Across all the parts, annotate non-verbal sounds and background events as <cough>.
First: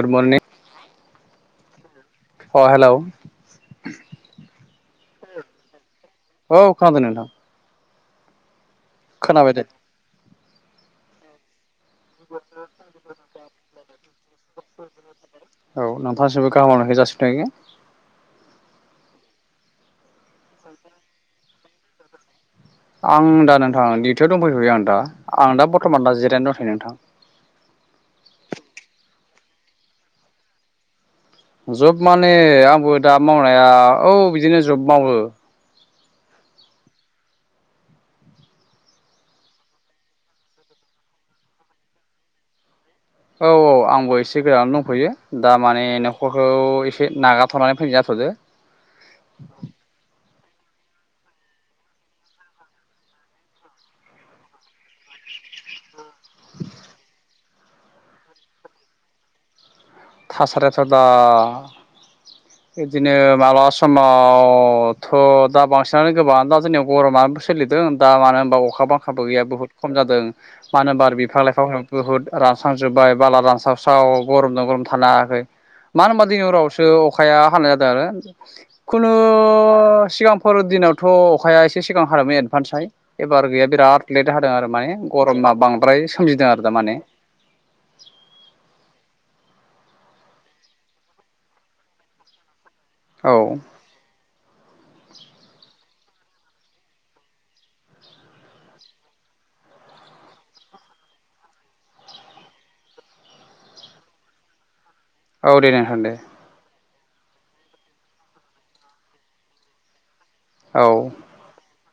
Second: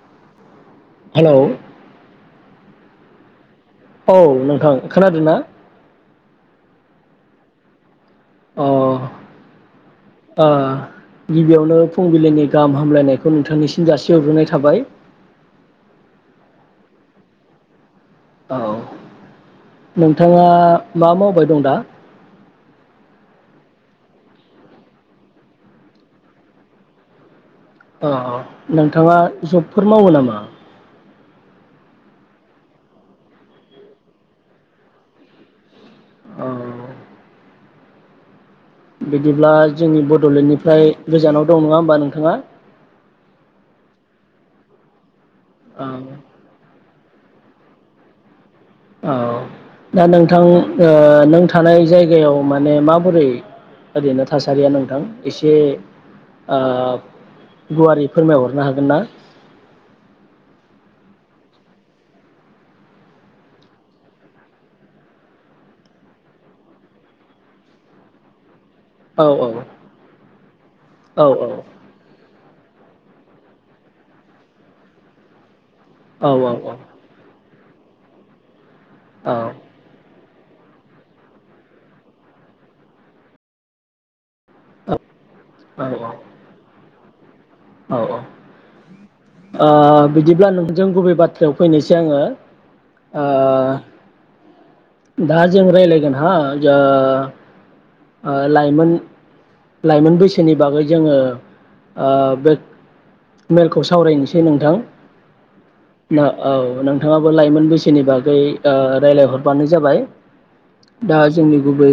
Good morning hello. अ hello. औ नोंथां खोनादों ना। औ खोनादों नोंथां। अ खोनाबाय दे। ओ गिबियावनो फुंबिलिनि गाहाम हामग्लायनायखौ नोंथांनिसिम जासिहरग्रोनाय थाबाय। गाहाम-हामग्लायखौ जासि थायो औ नों बिथाङा मा मावबाय दं। दं-दा। आं दा नोंथां दिउटियाव दंफैयथयो आं दा-आं दा बरथमान दा जिरायना दं थयो नोंथां। औ नोंथांङा जबफोर मावो नामा। जब माने आंबो दा मावनाया औ बिदिनो जब मावो। औ। बिदिब्ला जोंनि बड'लेण्डनिफ्राय गोजानाव दं नङा होमबा नोंथाङा। औ औ आंबो एसे गोजानाव दंफैयो। दा औ माने न'खरखौ ए से नागार थनानै फैनाय जाथ'दों। औ दा नोंथां। ओ नों थानाय जायगायाव माने माबोरै ओरैनो थासारिया नोंथां एसे ओप गुवारै फोरमायहरनो हागोन ना? थासारियाथ' दा इदिनो माब्लाबा समाव थ' दा बांसिनानो गोबां दा जोंनियाव गरमानो सोलिदों दा मानो होनबा अख खा बांखाबो औ गैया औ बहुद खम जादों मानो बार औ बिफां औ लाइफांफाबो बुहुद रानस्रां जोबबाय बाला रानस्रावस्राव गरमजों गरम थानो हायाखै मानो होनबा औ दिनि हरावसो अखाया फाननाय जादो आरो। खुनु सिगां खर' दिनावथ' अखाया एसे सिगां हादोमोन एडभान्सहाय एबार गैया बिराद लेट हादों आरो माने गरमा औ बांद्राय सोमजिदों आरो दा माने। औ ओ बिदिब्ला नोंजों गुबै बाथ्रायाव फैनोसै आङो। ओ औ दा जों रायलायगोन हा जा ओ लाइमोन लाइमोन बैसोनि बागै जोङो ओ बे मेलखौ सावरायनोसै नोंथां। औ दे नोंथां दे न औ नों नोंथाङाबो लाइमोन बैसोनि बागै ओ रायलायहरबानो जाबाय। औ दा जोंनि गुबै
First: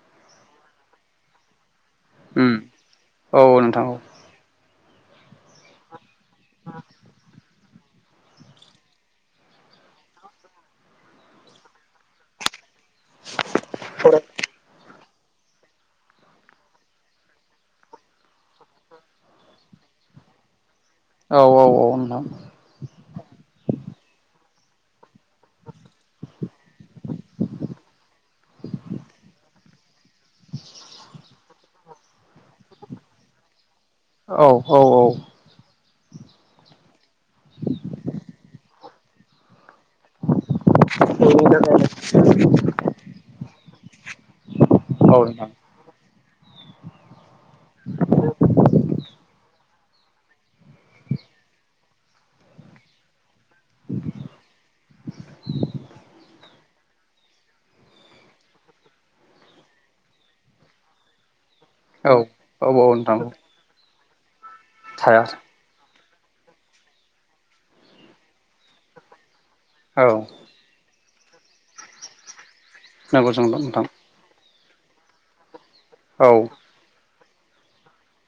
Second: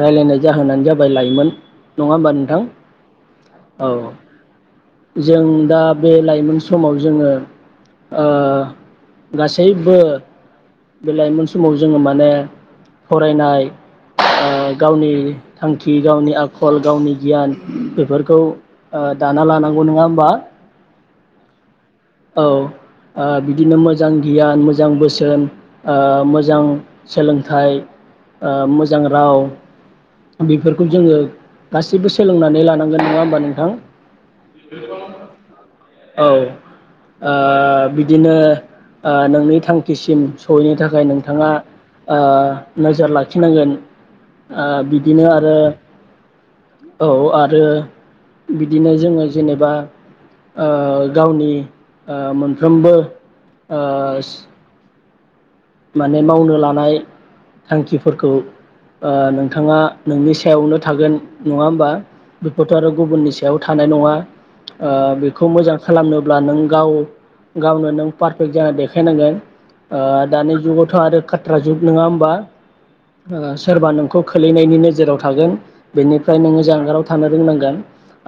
रायलायनाय जाहोनानो जाबाय लाइमोन नङा होमबा उम नोंथां औ नोंथां औ औ। जों दा बे लाइमोन समाव जोङो ओ गासैबो बे लाइमोन समाव जोङो माने फरायनाय ओ गावनि थांखि गावनि आखल गावनि गियान बेफोरखौ ओ दाना लानांगौ नङा होमबा? औ औ औ नोंथां औ ओ बिदिनो मोजां गियान जां बोसोन ओ मोजां सोलोंथाइ ओ मोजां राव बिफोरखौ जोङो गासैबो सोलोंनानै लानांगोन नङा होमबा नोंथां? औ औ औ। औ ओ बिदिनो ओ नोंनि थांख खिसिम सहैनो थाखाय नोंथाङा ओ नोजोर लाखिनांगोन। ओ औ बिदिनो नोंथां आरो औ आरो बिदिनो जोङो जेनेबा गावनि मोनफ्रोमबो ओस <inaudible> माने मावनो लानाय थांखिफोरखौ ओ नोंथाङा नोंनि सायावनो थागोन। नङा होमबा औ औ बेफोरथ आरो नोंथां गुबुननि सायाव थानाय नङा ओ थाया बेखौ मोजां खालामनोब्ला नों गाव गावनो नों पारफेक्ट जाना देखायनांगोन। ओ औ दानि जुगावथ आरो खाट्रा जुग नोङा होमबा। नंगौ जों नोंथां सोरबा नोंखौ खो लैनायनि नोजोराव थागोन बेनिफ्राय औ नोङो जानगाराव थानो रोंनांगोन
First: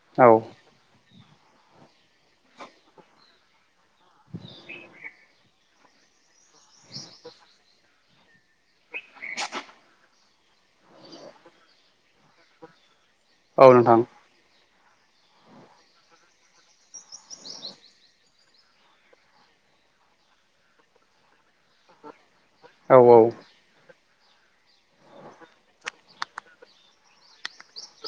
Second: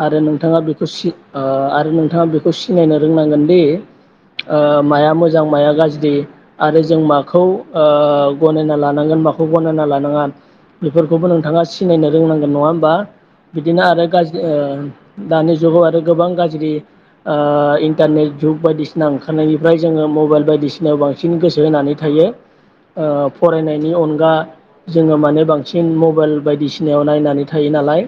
आरो औ नोंथाङा बेखौ सि ओ आरो नोंथाङा बेखौ सिनायनो रोंनांगोन दि ओ माया मो जां माया गाज्रि आरो जों माखौ ओ गनायना लानांगोन माखौ गनायना लानाङा बेफोरखौबो नोंथाङा सिनायनो रोंनांगोन नङा होमबा। औ बिदिनो नोंथां आरो गाज्रि ओ दानि जुगाव आरो गोबां गाज्रि ओ इन्टारनेट जुग बायदिसिना ओंखारनायनिफ्राय जोङो मबाइल बायदिसिनायाव बां सिन गोसो होनानै थायो। औ ओ औ फरायनायनि अन गा जोङो माने बांसिन मबाइल बायदिसिनायाव नायनानै थायो नालाय।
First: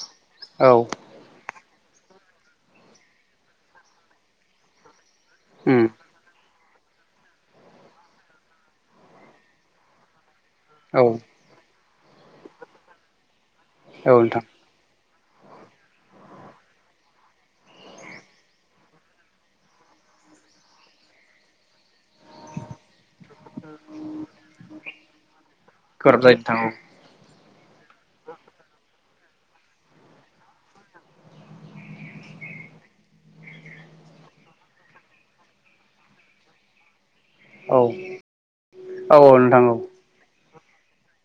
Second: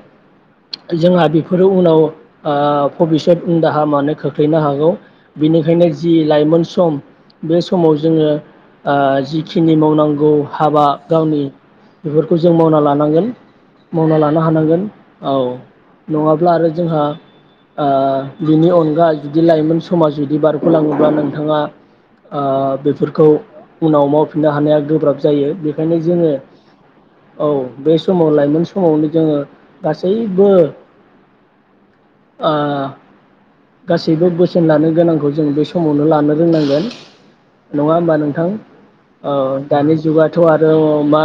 औ जोंहा बेफोर उनाव ओ भबिसत उन दाहा मानो खोख्लैनो हागौ बिनिखायनो उम जि लाइमोन सम बे समाव जोङो ओ जिखिनि मावनांगौ हाबा औ गावनि बेफोरखौ जों मावना लानांगोन। मावना लानो नोंथां हानांगोन। औ नङाब्ला आरो जोंहा ओ बिनि अनगा जुदि लाइमोन समा जुदि बारगलाङोब्ला नोंथाङा ओ बेफोरखौ उनाव मावफिननो हानाया गोब्राब जायो बेखायनो गोब्राब जोङो जायो नोंथां औ बे समाव लाइमोन समावनो जोङो गासैबो ओ गासैबो बोसोन लानो गोनांखौ जों बे समावनो लानो रोंनांगोन। औ नङा होमबा नोंथां औ ओ नोंथां दानि औ जुगा थ आरो मा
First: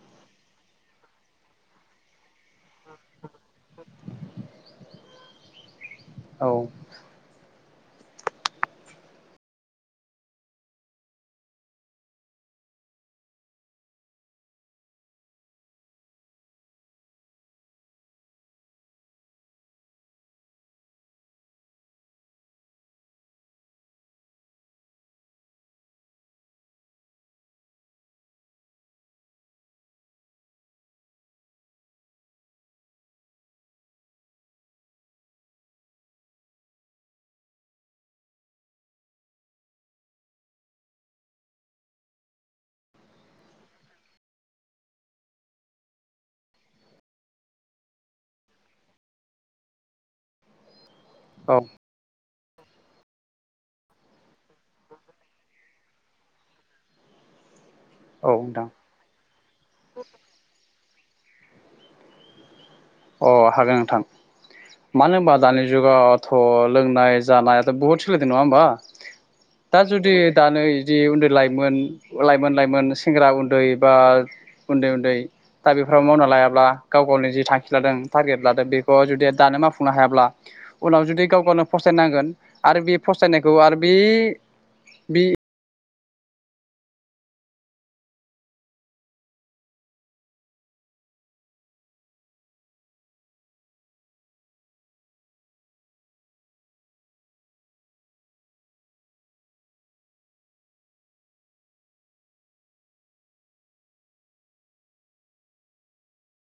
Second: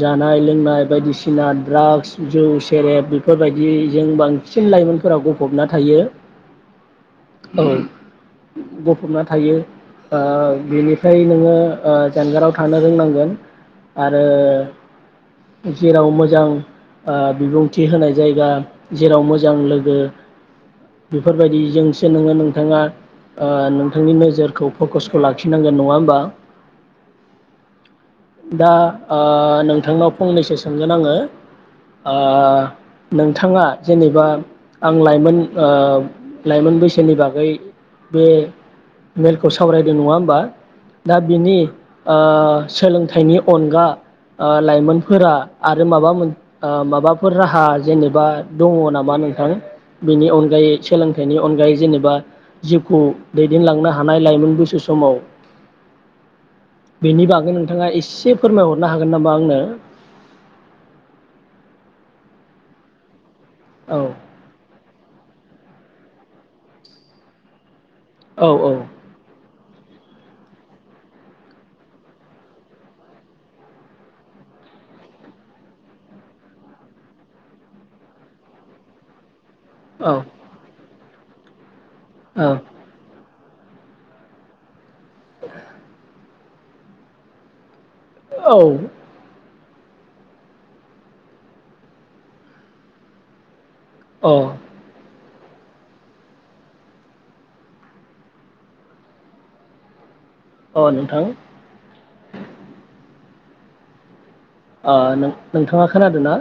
जानाय लोंनाय बायदिसिना दड्राग्स जौ सेरेब बेफोरबायदिजों बांसिन लाइमोनफोरा गफबना थायो। औ ओं गफबना थायो बा बेनिफ्राय नोङो जानगाराव थानो रोंनांगोन आरो जेराव मोजां ओ बिबुंथि होनाय जायगा जेराव मोजां लोगो बेफोरबायदिजोंसो नोङो नोंथाङा ओ नोंथांनि नोजोरखौ फकासखौ लाखिनांगोन नङा होमबा दा ओ नोंथांनाव फंनैसो सोंगोन आङो ओ नोंथाङा जेनेबा आं लाइमोन ओ लाइमोन बैसोनि बागै बे मेलखौ सावरायदों नङा होमबा दा बिनि ओ सोलोंथाइनि अनगा आ लाइमोनफोरा आरो माबा आ माबाफोर राहा जेनेबा दङ नामा नोंथां बिनि अनगायै <unintelligible> थाइनि औ अनगायै जेनेबा जिउखौ दैदेनलांनो हानाय लाइमोन बैसो समाव बेनि बागै नों थाङा एसे नोंथां फोरमायहरनो हागोन नामा आंनो। अ हागोन नोंथां औ मानो हबा दानि जुगावथ लोंनाय जानाय। बभट सोलायदों नङा औ होमबा? औ दा जुदि दानो जि उन्दै लाइमोन लाइमोन लाइमोन सेंग्रा उन्दै बा उन्दै-उन्दै दा बेफोराव मावना लायाब्ला गाव गावनि जि थां खि लादों टारगेट लादों बेखौ जुदि दानो मावफुंनो औ हायाब्ला उनाव जुदि गाव गावन फसायनांगोन आरो बे फसायनाय गौ आरो बे बि औ औ अ नोंथां ओ नोंथाङा खोनादो ना?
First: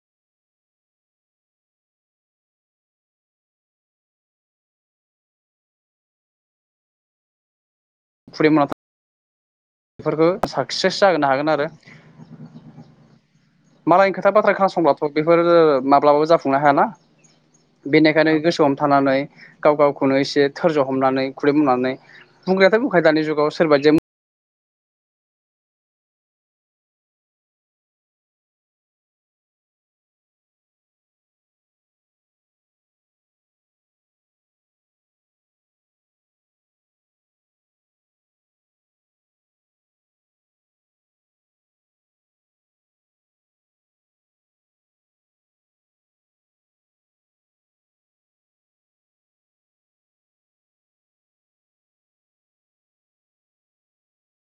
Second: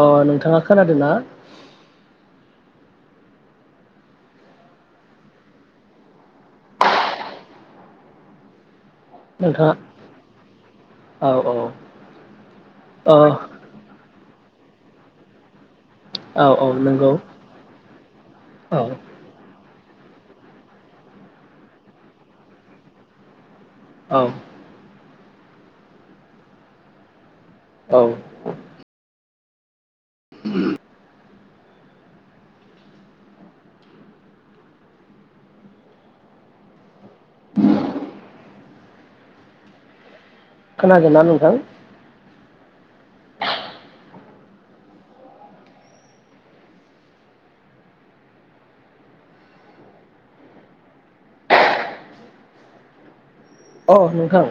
अ नोंथाङा खोनादो ना? <unintelligible> नोंथाङा बेफोरखौ साक्सेस जाहोनो औ हागोन आरो औ अ मालायनि खोथा बाथ फ्रा खोनासंबथ बेफोर माब ब्लाबाबो औ जाफुंनो औ हायाना नंगौ बेनिखायनो गोसो औ हमथानानै गाव गावखौनो एसे धोरज हमनानै खुदै मावनानै बुंग्रायाथ बुंखायो दानि जुगाव सोरबा जोम औ औ उ <inaudible> <inaudible> खोनागोनना नोंथां। अ नोंथां।